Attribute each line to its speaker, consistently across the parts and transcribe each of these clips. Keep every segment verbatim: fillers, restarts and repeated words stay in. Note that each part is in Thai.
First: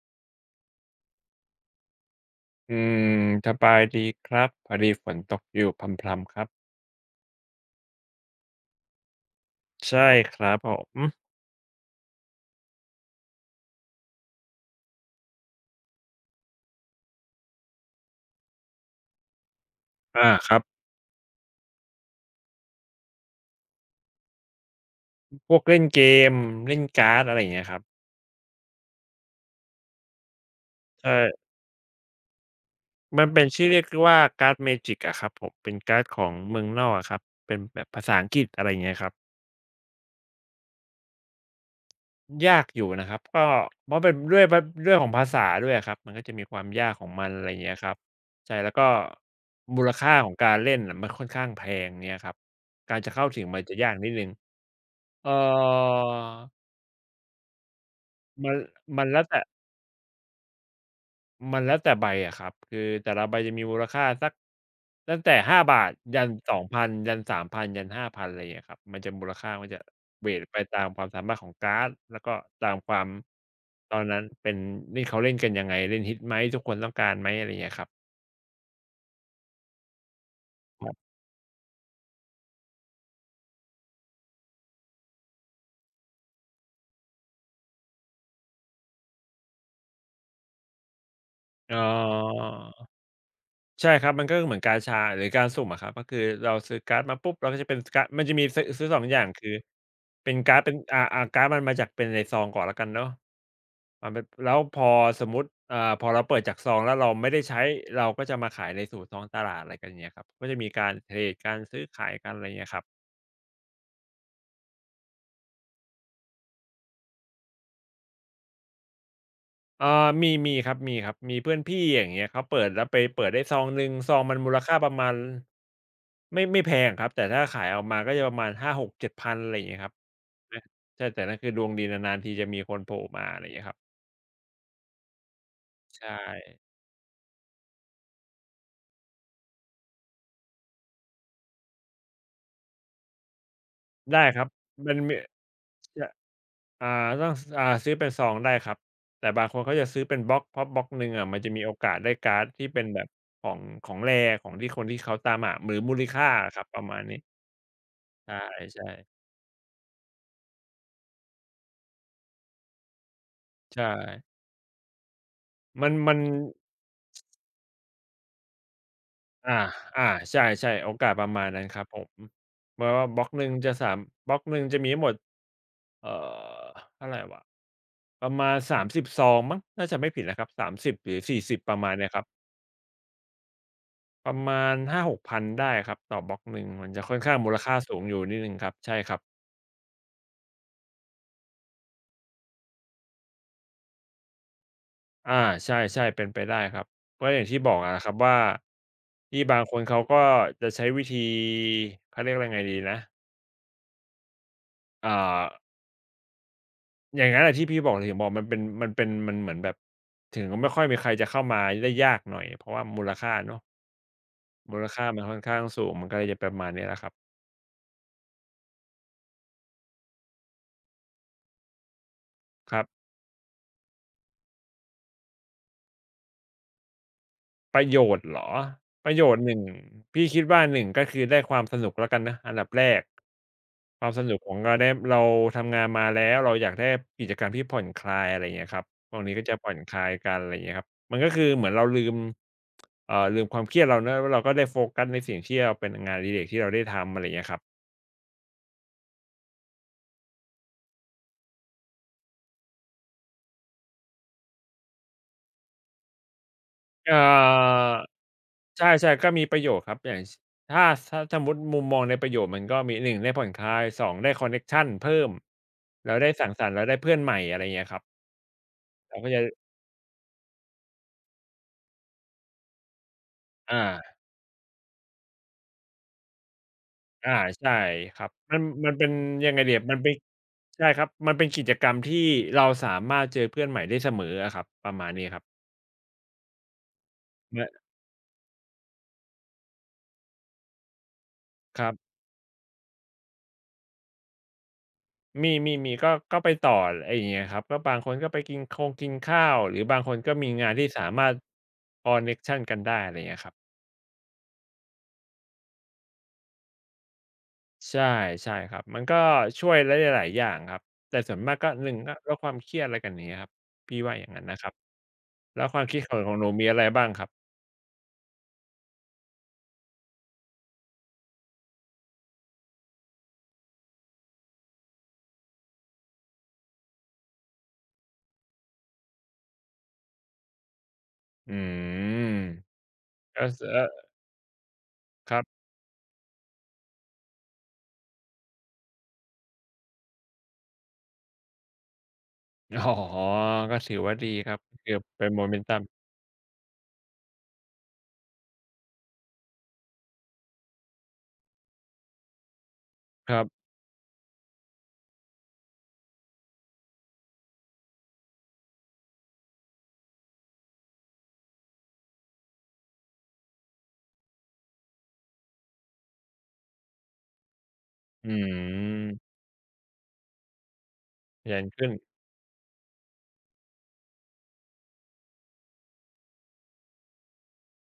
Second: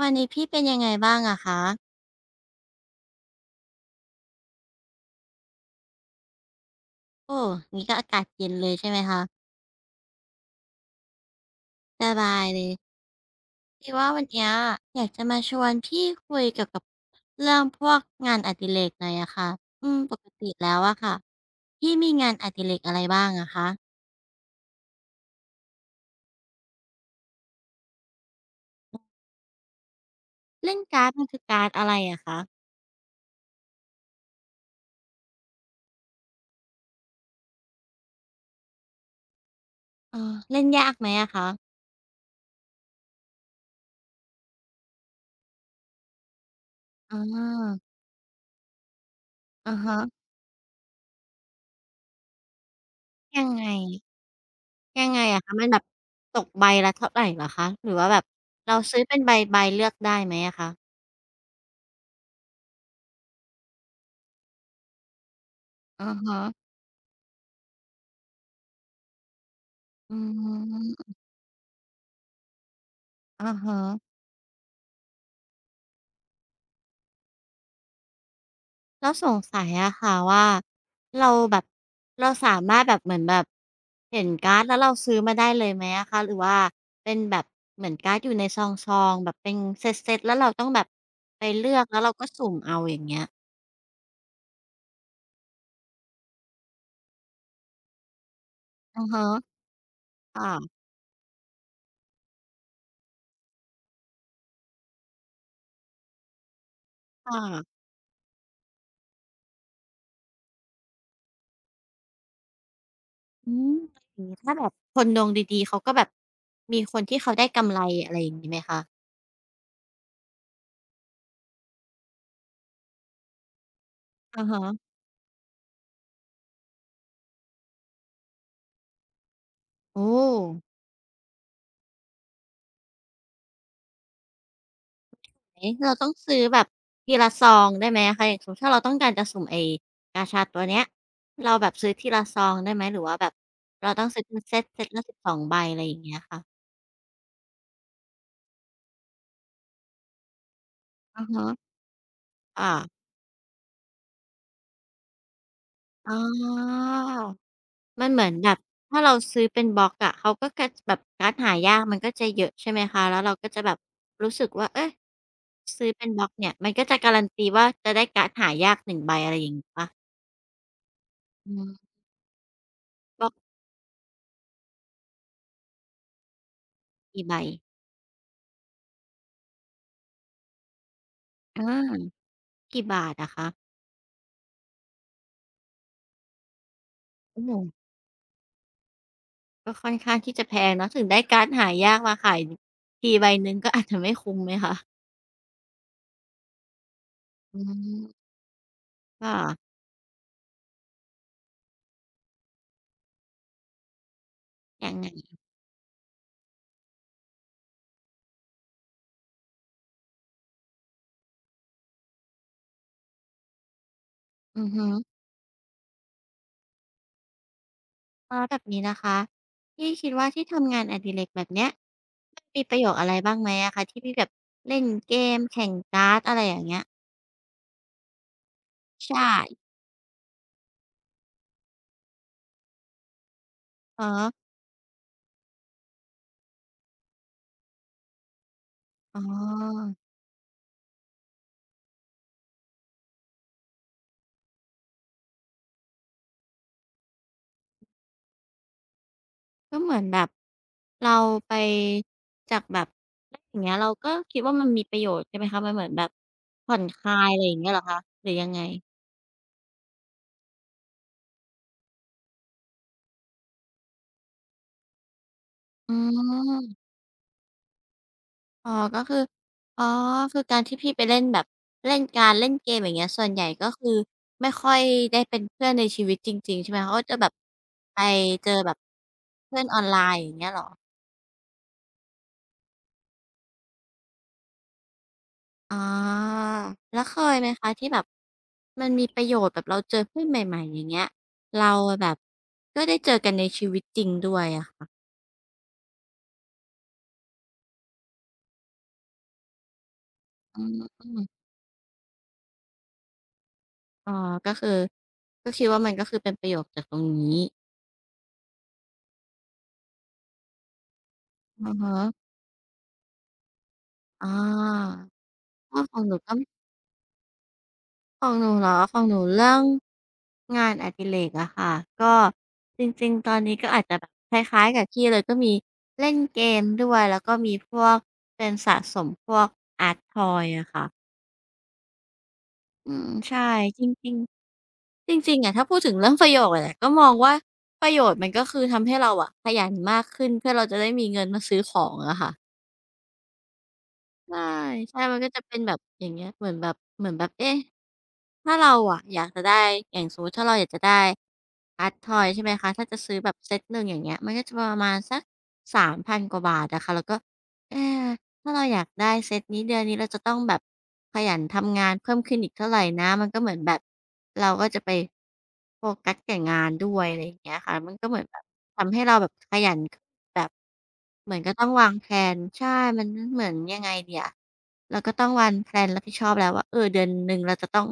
Speaker 1: วันนี้พี่เป็นยังไงบ้างอะคะ
Speaker 2: อืมสบายดีครับพอดีฝนตกอยู่พรำๆครับ
Speaker 1: โอ้งี้ก็อากาศเย็นเลยใช่ไหมคะ
Speaker 2: ใช่ครับผม
Speaker 1: สบายเลยคือว่าวันเนี้ยอยากจะมาชวนพี่คุยเกี่ยวกับเรื่องพวกงานอดิเรกหน่อยอะค่ะอืม ปก
Speaker 2: อา
Speaker 1: ติ
Speaker 2: ครับ
Speaker 1: แล้วอะค่ะพี่มีงานอดิเรกอะไรบ้างอะคะ
Speaker 2: พวกเล่นเกมเล่นการ์ดอะไรอย่างเงี้ยครับ
Speaker 1: เล่นการ์ดมันคือ
Speaker 2: ใช่
Speaker 1: การ์ดอะไรอะคะ
Speaker 2: มันเป็นชื่อเรียกว่าการ์ดเมจิกอะครับผมเป็นการ์ดของเมืองนอกอะครับเป็นแบบภาษาอังกฤษอะไรอย่างเงี้ยครับ
Speaker 1: เออเล่นยากไหมอะคะ
Speaker 2: ยากอยู่นะครับก็เพราะเป็นด้วยเรื่องของภาษาด้วยอะครับมันก็จะมีความยากของ
Speaker 1: อ
Speaker 2: มันอะไรอย่างเงี้ย
Speaker 1: า
Speaker 2: ครับใช่แล้วก็
Speaker 1: อะ
Speaker 2: มูล
Speaker 1: ฮะ
Speaker 2: ค่าของการเล่นน่ะมันค่อนข้างแพงเงี้ยครับการจะเข้าถึ
Speaker 1: ยั
Speaker 2: ง
Speaker 1: ง
Speaker 2: มัน
Speaker 1: ไง
Speaker 2: จะยากนิดนึง
Speaker 1: ยังไง
Speaker 2: เออ
Speaker 1: อะคะมันแบบตกใบละเท่าไหรเหรอคะหรือว่าแบบ
Speaker 2: มัน
Speaker 1: เราซื้
Speaker 2: มั
Speaker 1: อ
Speaker 2: น
Speaker 1: เป็
Speaker 2: แล้
Speaker 1: น
Speaker 2: ว
Speaker 1: ใ
Speaker 2: แต่
Speaker 1: บๆเลือกได้ไหมอะคะ
Speaker 2: มันแล้วแต่ใบอะครับคือแต่ละใบจะมีมูลค่าสักตั้งแต่ห้าบาท
Speaker 1: ออ
Speaker 2: ยัน
Speaker 1: ฮะ
Speaker 2: สองพันยันสามพันยันห้าพันอะไรอย่างเงี้ยครับมันจะมูลค่ามันจะ
Speaker 1: อื
Speaker 2: เวตไปตามความ
Speaker 1: ม
Speaker 2: สามารถของการ์ดแล้วก็ตามความ
Speaker 1: ออ
Speaker 2: ตอน
Speaker 1: ฮะ
Speaker 2: นั้นเป็นนี่เขาเล่นกันยังไงเล่นฮิตไหมทุกคนต้องการไหมอะไรอย่างเงี้ยครับ
Speaker 1: แล้วสงสัยอะค่ะว่า
Speaker 2: ครับ
Speaker 1: เราแบบเราสามารถแบบเหมือนแบบเห็นการ์ดแล้วเราซื้อมาได้เลยไหมอะคะหรือว่าเป็นแบบเหมือนการ์ดอยู่ในซองๆแบบเป็นเซตๆแล้วเราต้องแบบไปเลื
Speaker 2: อ๋
Speaker 1: อกแล้วเราก็
Speaker 2: อ
Speaker 1: สุ่มเอาอย่างเงี้ย
Speaker 2: ใช่ครับมันก็เหมือนกาชาหรือการสุ่มอะครับก็คือเราซื้อการ์ดมาปุ๊บเราก็จะเป็นการ์ดมันจะมีซื้อซื้อสองอ
Speaker 1: อะ
Speaker 2: งอย่า
Speaker 1: ฮะ
Speaker 2: งคือเป็นการ์ดเป็
Speaker 1: ค่ะ
Speaker 2: นอ่าอ่าการ์ดมันมาจากเป็นในซองก่อนแล้วกันเนาะ อาแแล้วพอสมมุติอ่าพอเราเปิดจากซองแล้วเราไม่ได้
Speaker 1: ค่ะ
Speaker 2: ใช้เราก็จะมาขายในสู่ท้องตลาดอะไรกันอย่างเงี้ยครับก็จะมีการเทรดการซื้อขายกันอะไรเงี้ยครับ
Speaker 1: อืมอย่างงี้ถ้าแบบคนดวงดีๆเขาก็แบบมีคนที่เขาได้กำไรอะไรอย่างงี้ไหมคะ
Speaker 2: อ่ามีมีครับมีครับมีเพื่อนพี่อย่างเงี้ยเขาเปิดแล้วไปเปิดได้ซองหนึ่งซองมัน
Speaker 1: อะ
Speaker 2: มูล
Speaker 1: ฮะ
Speaker 2: ค่าประมาณไม่ไม่แพงครับแต่ถ้าขายออกมาก็จะประมาณห้าหกเจ็ดพันอะไรอย่างเงี้ยครับ
Speaker 1: โอ้
Speaker 2: นะใช่แต่นั่นคือดวงดีนานๆทีจะมีคนโผล่มาอะไรอย่างเงี้ยครับ
Speaker 1: เราต้อ
Speaker 2: ใช่
Speaker 1: งซื้อแบบทีละซองได้ไหมอะคะอย่างสมมุติถ้าเราต้องการจะสุ่มไอ้กาชาตัวเนี้ยเราแบบซื้อทีละซองได้ไหมหรือว่าแบบเราต้องซื้อ
Speaker 2: ได้
Speaker 1: เป็
Speaker 2: ค
Speaker 1: น
Speaker 2: รับ
Speaker 1: เซตเซต
Speaker 2: มัน
Speaker 1: ละสิ
Speaker 2: มี
Speaker 1: บสองใบอะไรอย่าง
Speaker 2: จะ
Speaker 1: เงี้ยค่ะ
Speaker 2: อ่าต้องซอ่าซื้อเป็นซองได้ครับแต่บางคนเขาจะซื้อเป็นบล็อกเพราะบล็อกหนึ่ง
Speaker 1: อะ
Speaker 2: อะมัน
Speaker 1: ฮะ
Speaker 2: จะมีโอกาสได้การ์ดที่
Speaker 1: ค่ะ
Speaker 2: เป็นแบบของของแรร e ของที่คนที่เขาตามหาหรือมูล
Speaker 1: อ๋
Speaker 2: ค่าอะครับประ
Speaker 1: อ
Speaker 2: มาณนี้
Speaker 1: มันเห
Speaker 2: ใ
Speaker 1: มือนแบบ
Speaker 2: ช่
Speaker 1: ถ้าเรา
Speaker 2: ๆ
Speaker 1: ซื้อเป็นบล็อกอะเขาก็จะแบบการ์ดหายากมันก็จะเยอะใช่ไหมคะแล้วเราก็จะแบบ
Speaker 2: ใช่
Speaker 1: รู้สึกว่าเอ๊ะซื้
Speaker 2: มั
Speaker 1: อ
Speaker 2: น
Speaker 1: เป็น
Speaker 2: มัน
Speaker 1: บล็อกเนี่ยมันก็จะการันตีว่าจะได้การ์ดหายากหนึ่งใบอะไรอย่า
Speaker 2: อา
Speaker 1: งงี้เปล่า
Speaker 2: อาใช่ๆโอกาสประมาณ
Speaker 1: อื
Speaker 2: นั้นครับ
Speaker 1: ม
Speaker 2: ผมเพราะว่าบ
Speaker 1: บ
Speaker 2: ล็อ
Speaker 1: ล็
Speaker 2: ก
Speaker 1: อก
Speaker 2: หนึ่งจะสามบล็อกหนึ่งจะมีทั้งหมดเอ่อเท่าไร
Speaker 1: กี่ใบ
Speaker 2: วะประมาณสามสิบซองมั้งถ้าจำไม่ผิดนะครับสามสิบหรือสี่สิบ
Speaker 1: อ
Speaker 2: ประมาณเนี้ย
Speaker 1: า
Speaker 2: ครับ
Speaker 1: กี่บาทอะคะ
Speaker 2: ประมาณห้าหกกพันได้ครับต่อบล็อกหนึ่งมันจะค่อนข้าง
Speaker 1: โอ้
Speaker 2: มู
Speaker 1: โฮ
Speaker 2: ลค่าสูงอยู่นิดหนึ่งครับใช่ครับ
Speaker 1: ก็ค่อนข้างที่จะแพงเนาะถึงได้การ์ดหายากมาขายทีใบหนึ่งก็อาจจะไม่คุ้มไหมคะ
Speaker 2: อาใช่ๆเป็นไปได้ครับก็อย่างที่
Speaker 1: อื
Speaker 2: บอกอะนะครับ
Speaker 1: ม
Speaker 2: ว่า
Speaker 1: ค
Speaker 2: ที่บางค
Speaker 1: ่ะ
Speaker 2: นเขาก็จะใช้วิธีเขาเรียกว่ายังไงดีนะ
Speaker 1: ยังไง
Speaker 2: อ่าอย่างงั้นอะที่พี่บอกถึงบอกมันเป็นมันเป็นมันเหมือนแบบถึงไม่ค่อยมีใครจะเข้ามาได้ยากหน่อยเพราะว่ามูลค่าเนาะ
Speaker 1: อือ
Speaker 2: มูล
Speaker 1: ฮึ
Speaker 2: ค่ามันค่อนข้างสูงมันก็เลยจะประมาณนี้แหละครับ
Speaker 1: แล้วแบบนี้นะคะพี่คิดว่าที่ทำงานอดิเรกแบบเนี้ยมันมีป
Speaker 2: ค
Speaker 1: ระ
Speaker 2: รั
Speaker 1: โยชน์
Speaker 2: บ
Speaker 1: อะไรบ้างไหมอะคะที่พี่แบบเล่นเกมแข่งการ์ดอะไรอย่างเงี้ย
Speaker 2: ประโยชน์เหรอประโย
Speaker 1: ใช่
Speaker 2: ชน์หนึ่งพี่คิดว่าหนึ่งก็คือได้ความสนุกแล้วกันนะอันดับแรกค
Speaker 1: อะ
Speaker 2: วามส
Speaker 1: ฮะ
Speaker 2: นุกของเราได้เราทำงานมาแล้วเราอยากได้กิจกรรมที่ผ่อนคลายอะไรอย่างเงี้ยครับตร
Speaker 1: อ๋
Speaker 2: งนี้ก็จะผ่อนค
Speaker 1: อ
Speaker 2: ลายกันอะไรอย่างเงี้ยครับมันก็คือเหมือนเราลืมเอ่อลืมความเครียดเราเนาะแล้วเราก็ได้โฟกัสในสิ่งที่เราเป็นงานอดิเรกที่เราได้ทำอะไรอย่างเงี้ยครับ
Speaker 1: ก็เหมือนแบบเราไปจากแบบแล้วอย่างเงี้ยเราก็คิดว่ามันมีประโยชน์ใช่ไหมคะมันเหมือนแบบผ่อนคลา
Speaker 2: เอ่
Speaker 1: ยอะไรอย่างเงี้ยเหรอ
Speaker 2: อ
Speaker 1: คะหรือยังไง
Speaker 2: ใช่ๆก็มีประโยชน์ครับอย่างชถ้าถ้าสมมุติมุมมองในประโยชน์มันก็มีหนึ่งได้ผ่อนคลายสองได้คอนเน็กชันเพิ่ม
Speaker 1: อื
Speaker 2: แล้วได้สังสรรค์แล้
Speaker 1: ม
Speaker 2: วได้เพื่อนใหม่อะไรอย่างเงี้ยครับ
Speaker 1: อ๋อก็คื
Speaker 2: เรา
Speaker 1: อ
Speaker 2: ก็จะ
Speaker 1: อ๋อคือการที่พี่ไปเล่นแบบเล่นการเล่นเกมอย่างเงี้ยส่วนใหญ่ก็
Speaker 2: อา
Speaker 1: คือไม่ค่อยได้เป็นเพื่อนในชีวิตจริงๆใช่ไหมคะเขาก็จะแบบ
Speaker 2: อาใช่
Speaker 1: ไป
Speaker 2: ครับ
Speaker 1: เจอ
Speaker 2: มัน
Speaker 1: แบบ
Speaker 2: มันเป็นยังไง
Speaker 1: เพื่อน
Speaker 2: ดี
Speaker 1: ออ
Speaker 2: อะ
Speaker 1: น
Speaker 2: มั
Speaker 1: ไล
Speaker 2: นเป็น
Speaker 1: น์อย่างเงี้ยเหรอ
Speaker 2: ใช่ครับมันเป็นกิจกรรมที่เราสามารถเจอเพื่อนใหม่ได้เสมออะครับประมาณนี้ครับ
Speaker 1: อ๋อแล้วเคยไหมคะ
Speaker 2: ม
Speaker 1: ที่แบบมันมีประโยชน์แบบเราเจอเพื่อนใหม่ๆอย่างเงี้ยเรา
Speaker 2: ครั
Speaker 1: อ
Speaker 2: บ
Speaker 1: แบบก็ได้เจอกันในชีวิตจริงด้วยอะค่ะ
Speaker 2: มีมีมีก็ก็ไปต่ออะไรอย่างเงี้ยครับก็บางคนก็ไปกินคงกินข้าวหรือบางคนก็มี
Speaker 1: อื
Speaker 2: งาน
Speaker 1: ม
Speaker 2: ที่สามารถคอนเน็กชันกันได้อะไรอย่างเงี้ยครับ
Speaker 1: อ๋อก็คือก็คิดว่ามันก็คือเป็นประโยชน์จากตรงนี้
Speaker 2: ใช่ใช่ครับมันก็ช่วยได้หลายๆอย่างครับแต่ส่วนมากก็
Speaker 1: อะ
Speaker 2: หนึ
Speaker 1: ฮะ
Speaker 2: งก็ลดความเครียดอะไรกันอย่างเงี้ยครับพี่ว่าอ
Speaker 1: อ
Speaker 2: ย่างงั้นนะครับ
Speaker 1: า
Speaker 2: แล้วค
Speaker 1: ก็
Speaker 2: วาม
Speaker 1: ข
Speaker 2: คิด
Speaker 1: อง
Speaker 2: ข
Speaker 1: ห
Speaker 2: อ
Speaker 1: นู
Speaker 2: งข
Speaker 1: ก็
Speaker 2: องหนูมีอะไรบ้างครับ
Speaker 1: ของหนูเหรอของหนูเรื่องงานอดิเรกอะค่ะก็จริงๆตอนนี้ก็อาจจะแบบคล้ายๆกับพี่เลยก็มีเล่นเกมด้วยแล้วก็มีพวกเป็นสะสมพวกอาร์ตทอยอะค่ะ
Speaker 2: อืม
Speaker 1: อืมใช่
Speaker 2: ก็สเออ
Speaker 1: จริงๆจ
Speaker 2: ค
Speaker 1: ริง
Speaker 2: รั
Speaker 1: ๆอะ
Speaker 2: บ
Speaker 1: ถ้าพูดถึงเรื่องประโยชน์อะก็มองว่าประโยชน์มันก็คือทำให้เราอะขยันมากขึ้นเพื่อเราจะได้มีเงินมาซื้อของอะค่ะ
Speaker 2: อ๋อก็ถือว่าดี
Speaker 1: ใช่
Speaker 2: ครับเกือ
Speaker 1: ใช่
Speaker 2: บ
Speaker 1: มัน
Speaker 2: เป็
Speaker 1: ก็
Speaker 2: น
Speaker 1: จะเป็นแบบ
Speaker 2: Momentum
Speaker 1: อย่างเงี้ยเหมือนแบบเหมือนแบบเอ๊ะถ้าเราอะอยากจะได้อย่างสมมุติถ้าเราอยากจะได้อาร์ตทอยใช่ไหมคะถ้าจะซื้อแบ
Speaker 2: ค
Speaker 1: บ
Speaker 2: รั
Speaker 1: เซต
Speaker 2: บ
Speaker 1: หนึ่งอย่างเงี้ยมันก็จะประมาณสักสามพันกว่าบาทอะค่ะแล้วก็เอ๊ ถ้าเราอยากได้เซตนี้เดือนนี้เราจะต้องแบบขยันทำงานเพิ่มขึ้นอีกเท่าไรนะมันก็เหมือนแบบเราก็จะไปโฟกัสแก่งานด้วยอะไรอย่างเงี้ยค่ะมันก็เหมือน
Speaker 2: อื
Speaker 1: แบบทำให้เราแบบ
Speaker 2: ม
Speaker 1: ขยันแบบเหมือนก็
Speaker 2: ยัน
Speaker 1: ต้อง
Speaker 2: ขึ้
Speaker 1: วา
Speaker 2: น
Speaker 1: งแพลนใช่มันเหมือนยังไงดีอะเราก็ต้องวางแพลนรับผิดชอบแล้วว่าเออเดือนหนึ่งเราจะต้อง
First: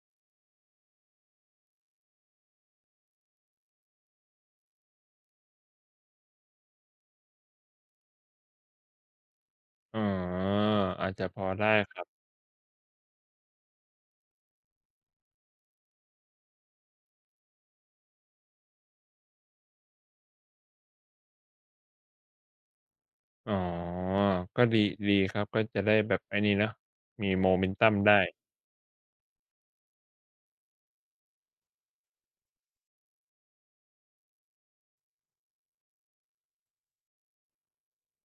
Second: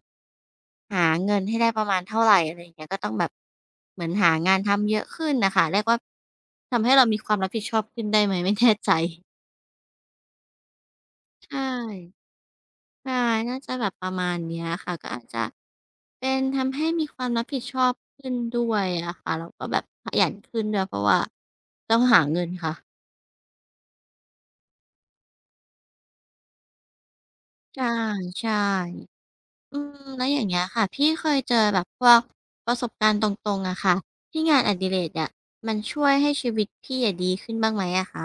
Speaker 1: หาเงินให้ได้ประมาณเท่าไรอะไรอย่างเงี้ยก็ต้องแบบเหมือนหางานทำเยอะขึ้นน่ะค่ะเรียกว่าทำให้เรามีความรับผิดชอบขึ้นได้ไหมไม่แน่ใจ
Speaker 2: อ๋ออาจจะพอ
Speaker 1: ใช่
Speaker 2: ได้ครับ
Speaker 1: ใช่ะน่าจะแบบประมาณเนี้ยค่ะก็อาจจะเป็นทำให้มีความรับผิดชอบขึ้นด้วยอะค่ะแล้วก็แบบขยันขึ้นด้วยเพราะว่าต้องหาเงินค่ะ
Speaker 2: อ๋อ ก็ดีดีครับก็จะได้แบบไอ้นี่เนาะมี
Speaker 1: ใช่
Speaker 2: momentum ได้
Speaker 1: ใช่อืมแล้วอย่างเงี้ยค่ะพี่เคยเจอแบบพวกประสบการณ์ตรงๆอะค่ะที่งานอดิเรกอะมันช่วยให้ชีวิตพี่อะดีขึ้นบ้างไหมอะคะ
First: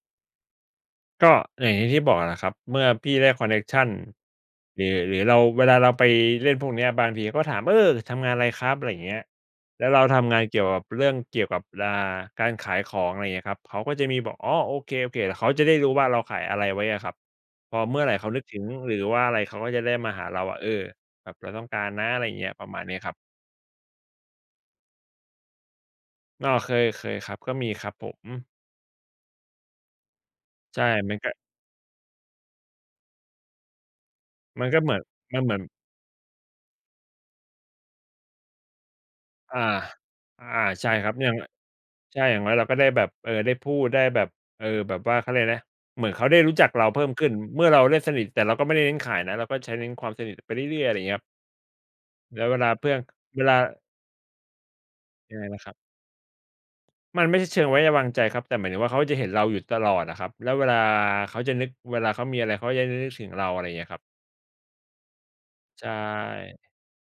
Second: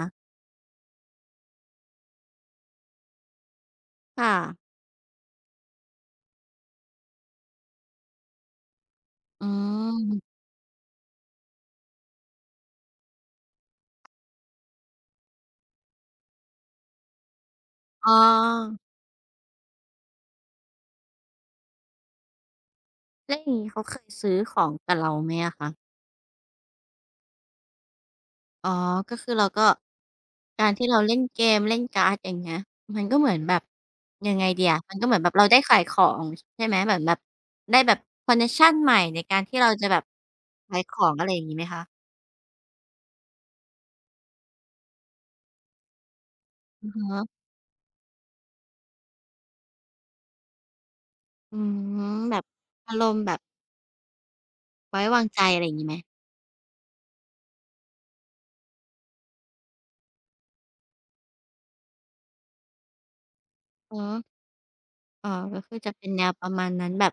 Speaker 2: ก็อย่างที่บอกแหละครับ เมื่อพี่ได้คอนเน็กชัน
Speaker 1: ค่ะ
Speaker 2: หรือหรือเราเวลาเราไปเล่นพวกเนี้ยบางทีเขาก็ถามเออทำงานอะไรครับอะไรอย่างเงี้ย
Speaker 1: อื
Speaker 2: แล้วเรา
Speaker 1: ม
Speaker 2: ทำงานเกี่ยวกับเรื่องเกี่ยวกับอ่าการขายของอะไรอย่างเงี้ยครับเขาก็จะมีบอกอ๋อโอเคๆเดวเขาจะได้รู้ว่าเราขายอะไรไว้อะครับพอเมื่อไห
Speaker 1: อ๋
Speaker 2: ร่เขานึกถึง
Speaker 1: อ
Speaker 2: หรือว่าอะไรเขาก็จะได้มาหาเราว่าเออแบบเราต้องการนะอะไรอย่างเงี้ยประมาณนี้ครับ
Speaker 1: แล้วอย่างงี้เขาเคยซื้อของกับเราไหมอะคะ
Speaker 2: อ้อเคยเคยครับก็มีครับผม
Speaker 1: อ๋อก็คือเราก็การ
Speaker 2: ใช่
Speaker 1: ที่เรา
Speaker 2: มั
Speaker 1: เล่
Speaker 2: น
Speaker 1: น
Speaker 2: ก็
Speaker 1: เกมเล่นการ์ดอย่างเงี้ยมันก็เหมือนแบบยังไงดี
Speaker 2: มันก็
Speaker 1: อะ
Speaker 2: เห
Speaker 1: มั
Speaker 2: มื
Speaker 1: น
Speaker 2: อน
Speaker 1: ก็เหมือนแบบ
Speaker 2: มัน
Speaker 1: เรา
Speaker 2: เหมื
Speaker 1: ได้
Speaker 2: อน
Speaker 1: ขายของใช่ไหมเหมือนแบบได้แบบคอนเน็กชันใหม่ในการที่
Speaker 2: อา
Speaker 1: เราจะแบบ
Speaker 2: อา
Speaker 1: ขาย
Speaker 2: ใช่
Speaker 1: ขอ
Speaker 2: ครับ
Speaker 1: ง
Speaker 2: อ
Speaker 1: อะไร
Speaker 2: ย่าง
Speaker 1: อย่างงี้ไหมคะ
Speaker 2: ใช่อย่างน้อยเราก็ได้แบบเออได้พูดได้แบบเออแบบว่าเขาเรียกอะไรนะเหมือนเขาได้รู้จักเรา
Speaker 1: อะ
Speaker 2: เพิ่ม
Speaker 1: ฮะ
Speaker 2: ขึ้น เมื่อเราได้สนิทแต่เราก็ไม่ได้เน้นขายนะเราก็ใช้เน้นความสนิทไปเรื่อยๆอะไรอย่างเงี้ยครับ
Speaker 1: อืมแบ
Speaker 2: แล้
Speaker 1: บ
Speaker 2: วเวลาเพื่
Speaker 1: อา
Speaker 2: อน
Speaker 1: รมณ์แบ
Speaker 2: เว
Speaker 1: บ
Speaker 2: ลา
Speaker 1: ไว้วาง
Speaker 2: ยั
Speaker 1: ใจ
Speaker 2: งไง
Speaker 1: อะ
Speaker 2: นะ
Speaker 1: ไร
Speaker 2: ค
Speaker 1: อ
Speaker 2: รับ
Speaker 1: ย่างงี้ไหม
Speaker 2: มันไม่ใช่เชิงไว้วางใจครับแต่หมายถึงว่าเขาจะเห็นเราอยู่ตลอดอะครับแล้วเวลาเขาจะนึก เวลาเขามีอะไรเขาจะนึกถึงเราอะไรอย่างเงี้ยค
Speaker 1: อ๋อ
Speaker 2: รับ
Speaker 1: อ๋อก็คือ
Speaker 2: ใช
Speaker 1: จะเป็นแนวประ
Speaker 2: ่
Speaker 1: มาณนั้นแบบ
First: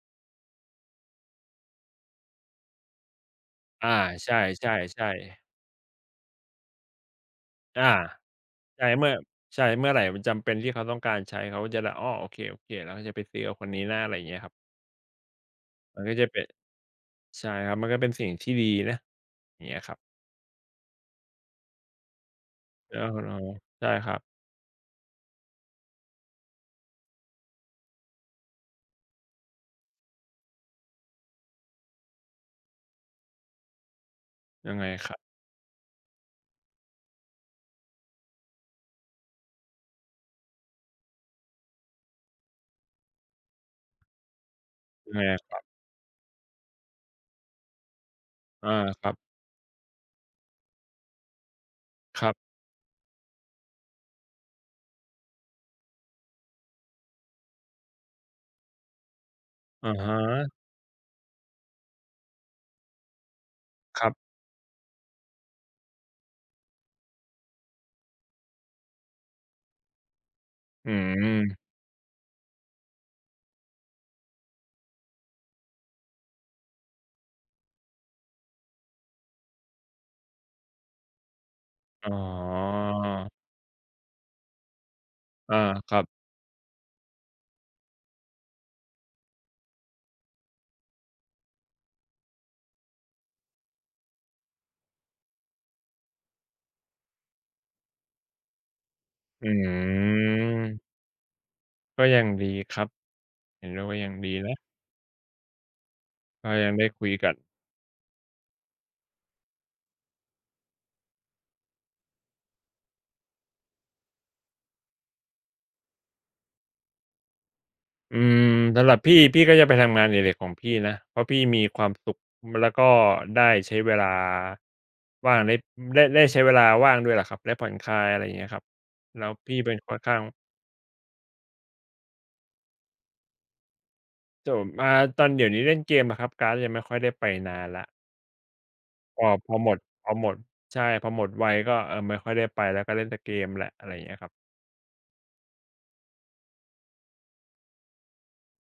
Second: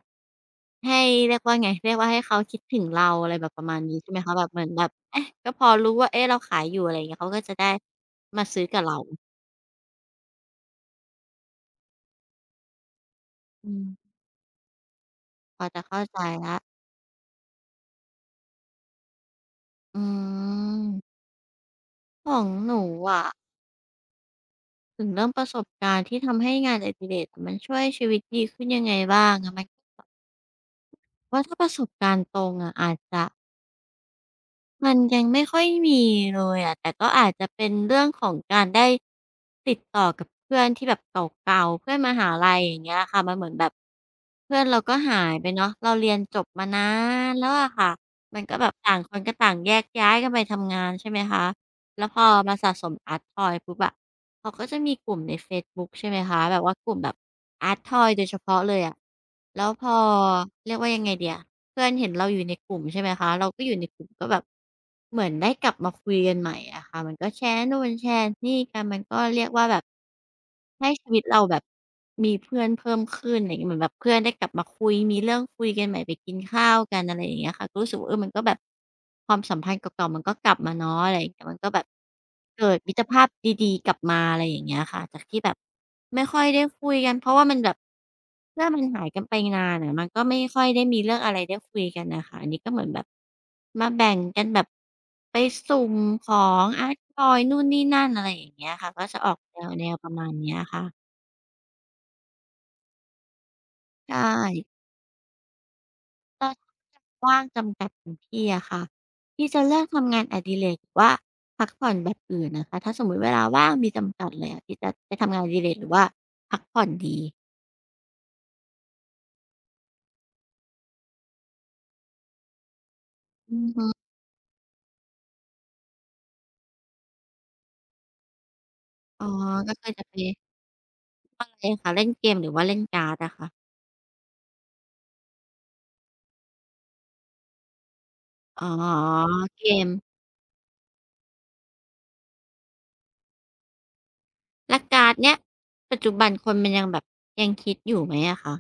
Speaker 1: ให้เรียกว่าไงเรียกว่าให้เขาคิดถึงเราอะไรแบบประมาณนี้
Speaker 2: อา
Speaker 1: ใช่ไหม
Speaker 2: ใช
Speaker 1: คะแบบเหมือนแบบ
Speaker 2: ่
Speaker 1: เอ๊ะ
Speaker 2: ๆๆ
Speaker 1: ก็พอรู้ว่าเอ๊ะเราขายอยู่อะไรอย่างเงี้ยเขาก็จะได้
Speaker 2: อา
Speaker 1: มาซื้อกับ
Speaker 2: ใช่
Speaker 1: เรา
Speaker 2: เมื่อใช่เมื่อไหร่มันจำเป็นที่เขาต้องการใช้เขาก็จะแบบอ้อโอเคๆเราก็จะไปซื้อกับคน
Speaker 1: อื
Speaker 2: นี้นะอะไร
Speaker 1: ม
Speaker 2: อย่างเงี้ยครับ
Speaker 1: พอจะ
Speaker 2: มั
Speaker 1: เข้า
Speaker 2: นก็
Speaker 1: ใจ
Speaker 2: จะเป็น
Speaker 1: แล้ว
Speaker 2: ใช่ครับมันก็เป็นสิ่งที่ดีนะอย่างเงี้ยครั
Speaker 1: อื
Speaker 2: บ
Speaker 1: ม ของหนู
Speaker 2: แล้ว
Speaker 1: อะ
Speaker 2: เราใช่ครับ
Speaker 1: ถึงเรื่องประสบการณ์ที่ทำให้งานอดิเรกมันช่วยชีวิตดีขึ้นยังไงบ้างอะมันว่าถ้าประสบการณ์ตรงอะอาจจะ
Speaker 2: ยังไง
Speaker 1: มัน
Speaker 2: ครั
Speaker 1: ยั
Speaker 2: บ
Speaker 1: งไม่ค่อยมีเลยอะแต่ก็อาจจะเป็นเรื่องของการได้ติดต่อกับเพื่อนที่แบบเก่าๆเพื่อนมหาลัยอย่างเงี้ยค่ะมันเหมือนแบบเพื่อนเราก็
Speaker 2: ยัง
Speaker 1: หา
Speaker 2: ไง
Speaker 1: ยไป
Speaker 2: ครับ
Speaker 1: เนาะเราเรียนจบมานานแล้วอะค่ะมันก็แบ
Speaker 2: อา
Speaker 1: บต่าง
Speaker 2: ครั
Speaker 1: ค
Speaker 2: บ
Speaker 1: นก็ต่างแยกย้ายกันไปทำงานใช่ไหมคะแล้วพ
Speaker 2: ค
Speaker 1: อ
Speaker 2: รั
Speaker 1: มา
Speaker 2: บ
Speaker 1: สะสมอาร์ตทอยปุ๊บอะ เขาก็จะมีกลุ่มในเฟซบุ๊กใช่ไหมคะแบบว่ากลุ่มแบบอาร์ตทอยโดยเฉพาะเลยอะแล้วพ
Speaker 2: อะ
Speaker 1: อ
Speaker 2: ฮะ
Speaker 1: เรียกว่ายังไงดีอะเพื่อนเห็นเราอยู่ในกลุ่มใช่ไหมคะเราก็อยู่ในก
Speaker 2: ค
Speaker 1: ลุ่
Speaker 2: รั
Speaker 1: ม
Speaker 2: บ
Speaker 1: ก็แบบเหมือนได้กลับมาคุยกันใหม่อะค่ะมันก็แชร์นู่นแชร์นี่กันมันก็เรียกว่าแบบ
Speaker 2: อื
Speaker 1: ให้ชีวิตเราแบบ
Speaker 2: ม
Speaker 1: มีเพื่อนเพิ่มขึ้นอะไรอย่างเงี้ยเหมือนแบบเพื่อนได้กลับมาคุยมีเรื่องคุยกันใหม่ไปกินข้าวกันอะไรอย่างเงี้ยค่ะก็รู้สึกว่าเออมันก็แบบความสัมพันธ์เก่าๆมันก็กลับมาเนาะอะไรอย่างเงี้ยมันก็แบบ
Speaker 2: อ๋อ
Speaker 1: เกิดมิตรภาพดีๆกลับมาอะไรอย่างเงี้ยค่ะจากที่แบบ
Speaker 2: อาครับ
Speaker 1: ไม่ค่อยได้คุยกันเพราะว่ามันแบบ เพื่อมันหายกันไปนานอะมันก็ไม่ค่อยได้มีเรื่องอะไรได้คุยกันน่ะค่ะอันนี้ก็เหมือนแบบมาแบ่งกันแบบไปสุ่มของอาร์ตทอยนู่นนี่นั่นอะไรอย่างเงี้ยค่ะก็จะออก
Speaker 2: อื
Speaker 1: แนวๆประมาณเนี้ย
Speaker 2: ม
Speaker 1: ค่ะ
Speaker 2: ก็ยังดีครับเห็นด้วยว่ายัง
Speaker 1: ใช่
Speaker 2: ดีนะ
Speaker 1: แต่
Speaker 2: ก็ยั
Speaker 1: ถ้า
Speaker 2: งได้คุยกัน
Speaker 1: ว่างจำกัดของพี่อะค่ะพี่จะเลือกทำงานอดิเรกหรือว่าพักผ่อนแบบอื่นนะคะถ้าสมมุติเวลาว่างมีจำกัดเลยอะพี่จะไปทำงานอดิเรกหรือว่าพักผ่อนดี
Speaker 2: อืมสำหรับพี่พี่ก็จะไปทำงานในิเรกของพี่นะเพราะพี่มีความสุขแล้วก็ได้
Speaker 1: อือ
Speaker 2: ใช้
Speaker 1: ฮึ
Speaker 2: เวลาว่างได้ได้ได้ใช้เวลาว่างด้วยแหละครับได้ผ่อนคลายอะไรอย่างเงี้ยครับแล้
Speaker 1: อ๋อ
Speaker 2: วพี่เป็
Speaker 1: ก็
Speaker 2: น
Speaker 1: คือ
Speaker 2: ค่อน
Speaker 1: จะไป
Speaker 2: ข้าง
Speaker 1: ทำอะไรคะเล่นเกมหรือว่าเล่นการ์ดอะคะ
Speaker 2: จบ่าตอนเดี๋ยวนี้เล่นเกมอะครับการ์ดยังไม่ค่อยได้ไปนานละ
Speaker 1: อ๋อ
Speaker 2: พอพอ
Speaker 1: เก
Speaker 2: หมด
Speaker 1: ม
Speaker 2: พอหมดใช่พอหมดไวัยก็เออไม่ค่อยได้ไปแล้วก็เล่นแต่เกมแหละอะไรอย่างเงี้ยครับ
Speaker 1: แล้วการ์ดเนี่ยปัจจุบันคนมันยังแบบยังคิดอยู่ไหมอะคะ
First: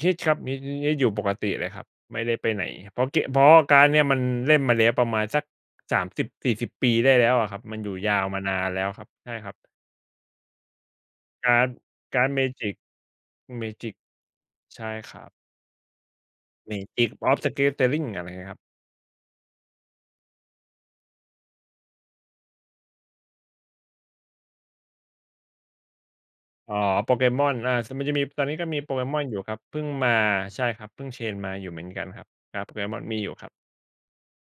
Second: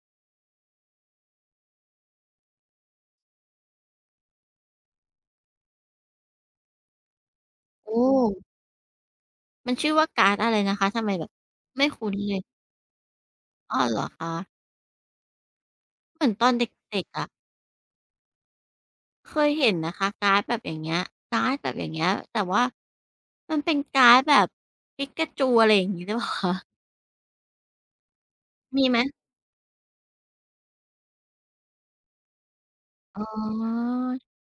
Speaker 2: คิดครับมีมีอยู่ปกติเลยครับไม่ได้ไปไหนเพราะเกะเพราะการ์ดเนี่ยมันเล่นมาแล้วประมาณสักสามสิบถึงสี่สิบปีได้แล้วอะครับมันอยู่
Speaker 1: โอ้
Speaker 2: ยาวมานานแล้วครับใช่ครั
Speaker 1: มั
Speaker 2: บ
Speaker 1: นชื่อว่าการ์ดอะไรนะคะทำไมแบบ
Speaker 2: การ์ด
Speaker 1: ไม่คุ้น
Speaker 2: การ์ด
Speaker 1: เลย
Speaker 2: Magic
Speaker 1: อ้อ
Speaker 2: Magic
Speaker 1: เหรอคะ
Speaker 2: ใช่ครับ
Speaker 1: เหมือนตอนเด็ก
Speaker 2: Magic
Speaker 1: ๆอะ
Speaker 2: of the Gathering อะไรเงี้ยครับ
Speaker 1: เคยเห็นนะคะการ์ดแบบอย่างเงี้ยการ์ดแบบอย่างเงี้ยแต่ว่ามันเป็นการ์ดแบบปิกาจูอะไรอย่างงี้หรือเปล่าคะ
Speaker 2: อ๋อ Pokemon อาสมันจะมีตอนนี้ก็มี
Speaker 1: มีไหม
Speaker 2: Pokemon อยู่ครับเพิ่งมาใช่ครับเพิ่ง change มาอยู่เหมือนกันครับการ์ด Pokemon มี
Speaker 1: อ๋อ
Speaker 2: อยู่ครับ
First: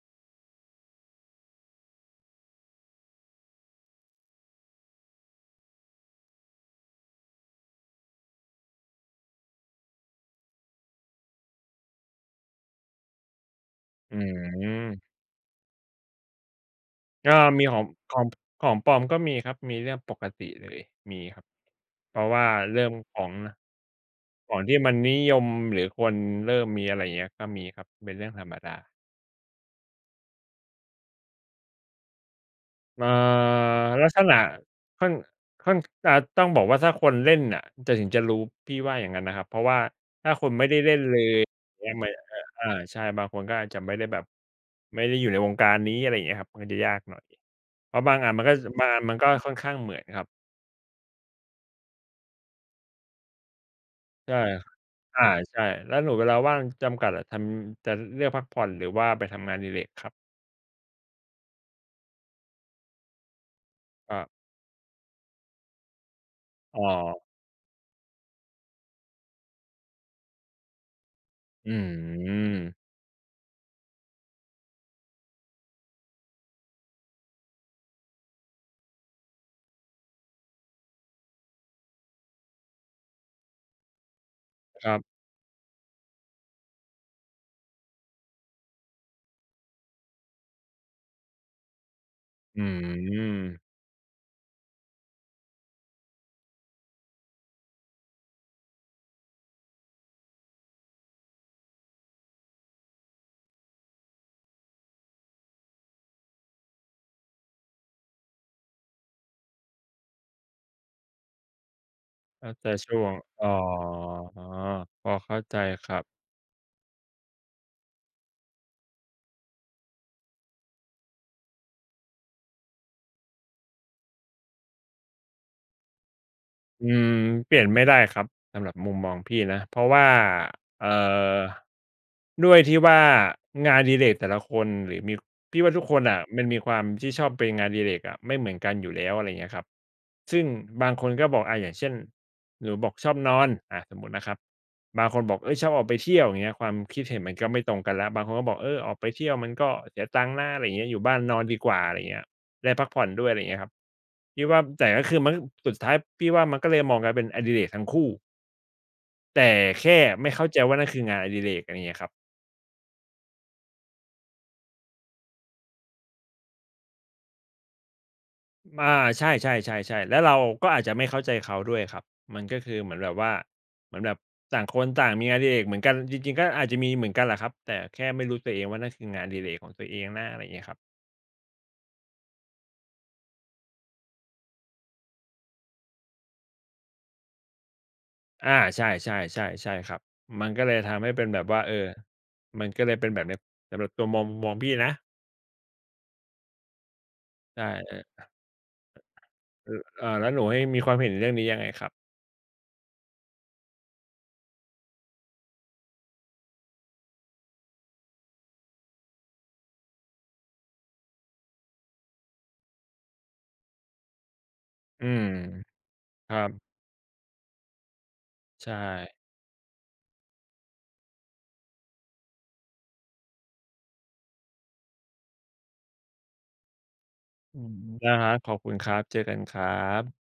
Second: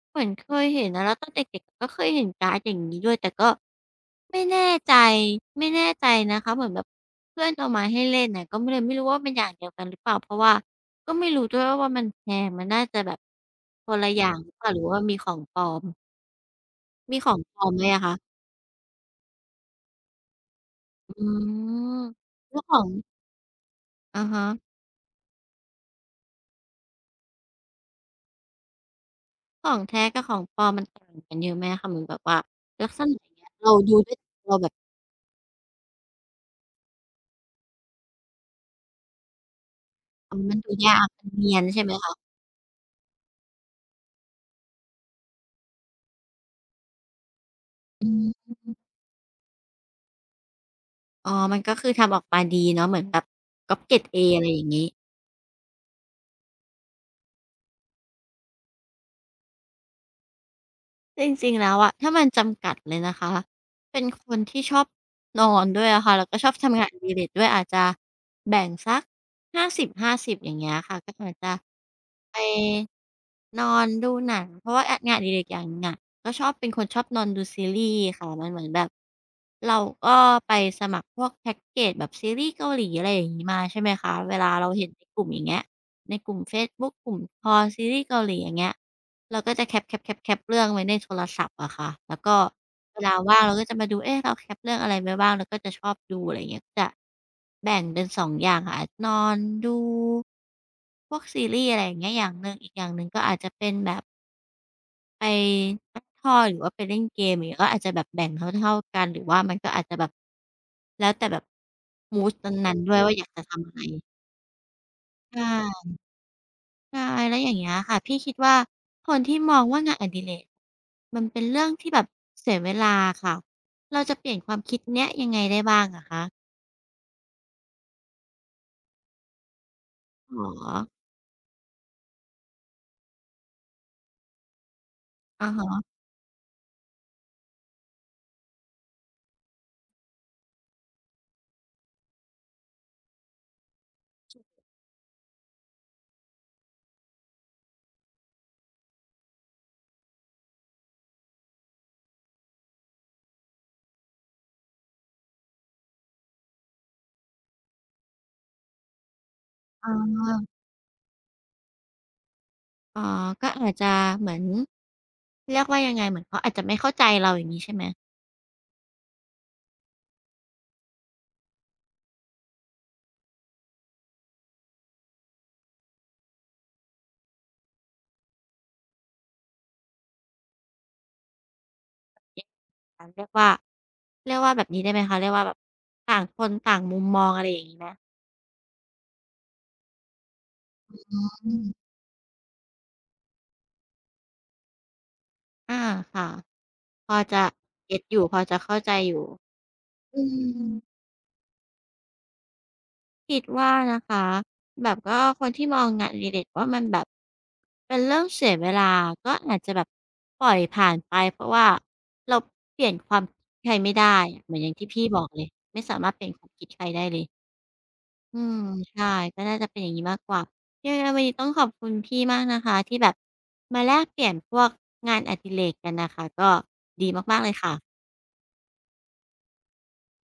Speaker 1: เหมือนเคยเห็นนะแล้วตอนเด็กๆก็เคยเห็นการ์ดอย่างงี้ด้วยแต่ก็ไม่แน่ใจไม่แน่ใจนะคะเหมือนแบบเพื่อนเอามาให้เล่นน่ะก็ไม่เลยไม่รู้ว่ามันอย่างเดียวกันหรือเปล่าเพราะว่าก็ไม่รู้ด้วยว่ามันแพงมันน่าจะแบบคนละ
Speaker 2: อื
Speaker 1: อย่างหรือเปล่าหรือว่ามี
Speaker 2: ม
Speaker 1: ของปลอมมีขอ
Speaker 2: ก็
Speaker 1: งปล
Speaker 2: มี
Speaker 1: อ
Speaker 2: ข
Speaker 1: ม
Speaker 2: อง
Speaker 1: ด้วยอะ
Speaker 2: ของ
Speaker 1: คะ
Speaker 2: ของปลอมก็มีครับมีเรื่องปกติเลยมี
Speaker 1: อื
Speaker 2: ครับ
Speaker 1: ม
Speaker 2: เพราะว่า
Speaker 1: แล้วขอ
Speaker 2: เริ่
Speaker 1: ง
Speaker 2: มของ
Speaker 1: อะฮะ
Speaker 2: ของที่มันนิยมหรือคนเริ่มมีอะไรอย่างเงี้ยก็มีครับเป็นเรื่องธรรมดา
Speaker 1: ของแท้กับของปลอมมันต่างกันเยอะไหมอะคะเหมือนแบบว่าลักษ
Speaker 2: เอ่อ
Speaker 1: ณะอย่างเงี้ยเราดู
Speaker 2: ลัก
Speaker 1: ด้วย
Speaker 2: ษณะ
Speaker 1: เราแบบ
Speaker 2: ค่อนค่อนอ่าต้องบอกว่าถ้าคนเล่นน่ะจะถึงจะรู้พี่ว่าอย่างงั้นนะครับเพราะว่าถ้า
Speaker 1: อ๋อ
Speaker 2: คน
Speaker 1: มัน
Speaker 2: ไม่
Speaker 1: ดู
Speaker 2: ได้เล่น
Speaker 1: ยาก
Speaker 2: เล
Speaker 1: มั
Speaker 2: ย
Speaker 1: นเนียน
Speaker 2: อย่าง
Speaker 1: ใช่ไห
Speaker 2: เงี้
Speaker 1: ม
Speaker 2: ยมัน
Speaker 1: คะ
Speaker 2: อาอาใช่บางคนก็อาจจะไม่ได้แบบไม่ได้อยู่ในวงการนี้อะไรอย่างเงี้ยครับมันก็จะยากหน่อยเพราะ
Speaker 1: อื
Speaker 2: บางอันมัน
Speaker 1: ม
Speaker 2: ก็บางอันมันก็ค่อนข้างเหมือนครับ
Speaker 1: อ๋อมันก็คือทำออกมาดีเนาะเหมือนแบบก๊อปเกรด เอ อ
Speaker 2: ใช่
Speaker 1: อะไรอย่างงี้
Speaker 2: อาใช่แล้วหนูเวลาว่างจำกัดอะทำจะเลือกพักผ่อนหรือว่าไปทำงานอดิเรกครับ
Speaker 1: จริงๆแล้วอะถ้ามันจำกัดเลยนะคะเป็น
Speaker 2: ก็
Speaker 1: คนที่ชอบนอนด้วยอะค่ะแล้วก็ชอบ
Speaker 2: อ๋
Speaker 1: ทำ
Speaker 2: อ
Speaker 1: งานอดิเรกด้วยอาจจะแบ่งสักห้าสิบห้าสิบอย่างเงี้ยค่ะก็อาจจะ
Speaker 2: อื
Speaker 1: ไป
Speaker 2: ม
Speaker 1: นอนดูหนังเพราะว่าองานอดิเรกอย่างหนึ่งอะก็ชอบเป็นคนชอบนอนดูซีรีส์ค่ะมันเหมือนแบบเราก็ไปสมัครพวกแพ็กเกจแบบซีรีส์เกาหลีอะไรอย่างงี้มาใช่ไหมคะเวลาเรา
Speaker 2: ค
Speaker 1: เห็น
Speaker 2: รั
Speaker 1: ใน
Speaker 2: บ
Speaker 1: กลุ่มอย่างเงี้ยในกลุ่มเฟซบุ๊กกลุ่มคอลซีรีส์เกาหลีอย่างเงี้ย เราก็จะแคปแคปแคปแคปเรื่องไว้ในโทรศัพท์อะค่ะแล้วก็
Speaker 2: อื
Speaker 1: เวลาว่างเราก็
Speaker 2: ม
Speaker 1: จะมาดูเอ๊ะเราแคปเรื่องอะไรไว้บ้างเราก็จะชอบดูอะไรอย่างเงี้ยจะแบ่งเป็นสององอย่างค่ะนอนดูพวกซีรีส์อะไรอย่างเงี้ยอย่างหนึ่งอีกอย่างหนึ่งก็อาจจะเป็นแบบไปพักผ่อนหรือว่าไปเล่นเกมอย่างเงี้ยก็อาจจะแบบแบ่งเท่าๆกันหรือว่ามันก็อาจจะแบบแล้วแต่แบบมูด
Speaker 2: แล้วแใจ
Speaker 1: นั้นๆด้ว
Speaker 2: ช่
Speaker 1: ย
Speaker 2: วง
Speaker 1: ว่าอยากจะ
Speaker 2: อ๋อ
Speaker 1: ทำอะไร
Speaker 2: พอ
Speaker 1: ใช
Speaker 2: เข้าใจ
Speaker 1: ่
Speaker 2: ครับ
Speaker 1: ใช่แล้วอย่างเงี้ยค่ะพี่คิดว่าคนที่มองว่างานอดิเรกมันเป็นเรื่องที่แบบเสียเวลาค่ะเราจะเปลี่ยนความคิดเนี้ยยังไงได้บ้างอะคะ
Speaker 2: อืมเปลี่ยนไม่ได้ครับสำหรับมุมมองพี่นะเพราะว่า
Speaker 1: อ๋อ
Speaker 2: เอ่อด้วยที่ว่างานอดิเรกแต่ละคนหรือมี
Speaker 1: อะ
Speaker 2: พี่ว่าทุก
Speaker 1: ฮะ
Speaker 2: คนน่ะมันมีความที่ชอบเป็นงานอดิเรกอะไม่เหมือนกันอยู่แล้วอะไรอย่างเงี้ยครับซึ่งบางคนก็บอกอาอย่างเช่นหนูบอกชอบนอนอ่าสมมุตินะครับบางคนบอกเฮ้ยชอบออกไปเที่ยวอย่างเงี้ยความคิดเห็นมันก็ไม่ตรงกันแล้วบางคนก็บอกเออออกไปเที่ยวมันก็เสียตังค์นะอะไรอย่างเงี้ยอยู่บ้านนอนดีกว่าอะไรอย่างเงี้ย ได้พักผ่อนด้วยอะไรอย่างเงี้ยครับพี่ว่าแต่ก็คือมันสุดท้ายพี่ว่ามันก็เลยมองกันเป็นอดิเรกทั้งคู่แต่
Speaker 1: อา
Speaker 2: แค่ไม่เข้าใจว่านั่นคืองานอดิเรกอะไรอย่างเงี้ยครับ
Speaker 1: อ๋อก็อาจจะเหมือนเรียกว่ายังไงเหมือนเขาอาจจะไม่เข้าใจเราอย่างงี้ใช่ไหม
Speaker 2: อาใช่ๆๆๆแล้วเราก็อาจจะไม่เข้าใจเขาด้วยครับมันก็คือเหมือนแบบว่าเหมือนแบบต่างคนต่างมีงานอดิเรกเหมือนกันจริงๆก็อาจจะมีเหมือนกันแหละครับแต่แค่ไม่รู้ตัวเองว่านั่นคืองานอดิเรกของตัวเองนะอะไรอย่างเงี้ยครับ
Speaker 1: ยอาเรียกว่าเรียกว่าแบบนี้ได้ไหมคะเรียกว่าแบบต่างคนต่างมุมมองอะไรอย่างงี้ไหม
Speaker 2: อาใช่ๆๆใช่ครับมันก็เลยทำให้เป็นแบบ
Speaker 1: อื
Speaker 2: ว่าเออ
Speaker 1: ม
Speaker 2: มันก็เลยเป็นแบบเนี้ยสำหรับตัวมองมุมมองพี่นะ
Speaker 1: อาค่ะพอจะ
Speaker 2: ใช
Speaker 1: เก็ตอ
Speaker 2: ่
Speaker 1: ยู่พอจะเข้าใจอยู่
Speaker 2: เอออ่า
Speaker 1: อื
Speaker 2: แล้วหนูให้
Speaker 1: ม
Speaker 2: มีความเห็นเรื่องนี้ยังไงครับ
Speaker 1: คิดว่านะคะแบบก็คนที่มองงานอดิเรกว่ามันแบบเป็นเรื่องเสียเวลาก็อาจจะแบบปล่อยผ่านไปเพราะว่าเราเปลี่ยนความคิดใครไม่ได้อะเหมือนอย่างที่พี่
Speaker 2: อื
Speaker 1: บ
Speaker 2: ม
Speaker 1: อกเลยไม่สามารถเปลี่
Speaker 2: ค
Speaker 1: ยน
Speaker 2: รั
Speaker 1: ควา
Speaker 2: บ
Speaker 1: มคิดใครได้เลยอืม
Speaker 2: ใช่
Speaker 1: ใช่ก็น่าจะเป็นอย่างงี้มากกว่ายังไงวันนี้ต้องขอบคุณพี่มากนะคะที่แบบมาแลกเปลี่ยนพวกงานอดิเรกกันนะคะก็ดีมากๆเลย
Speaker 2: อืม
Speaker 1: ค่ะ
Speaker 2: นะครับขอบคุณครับ เจอกันครับ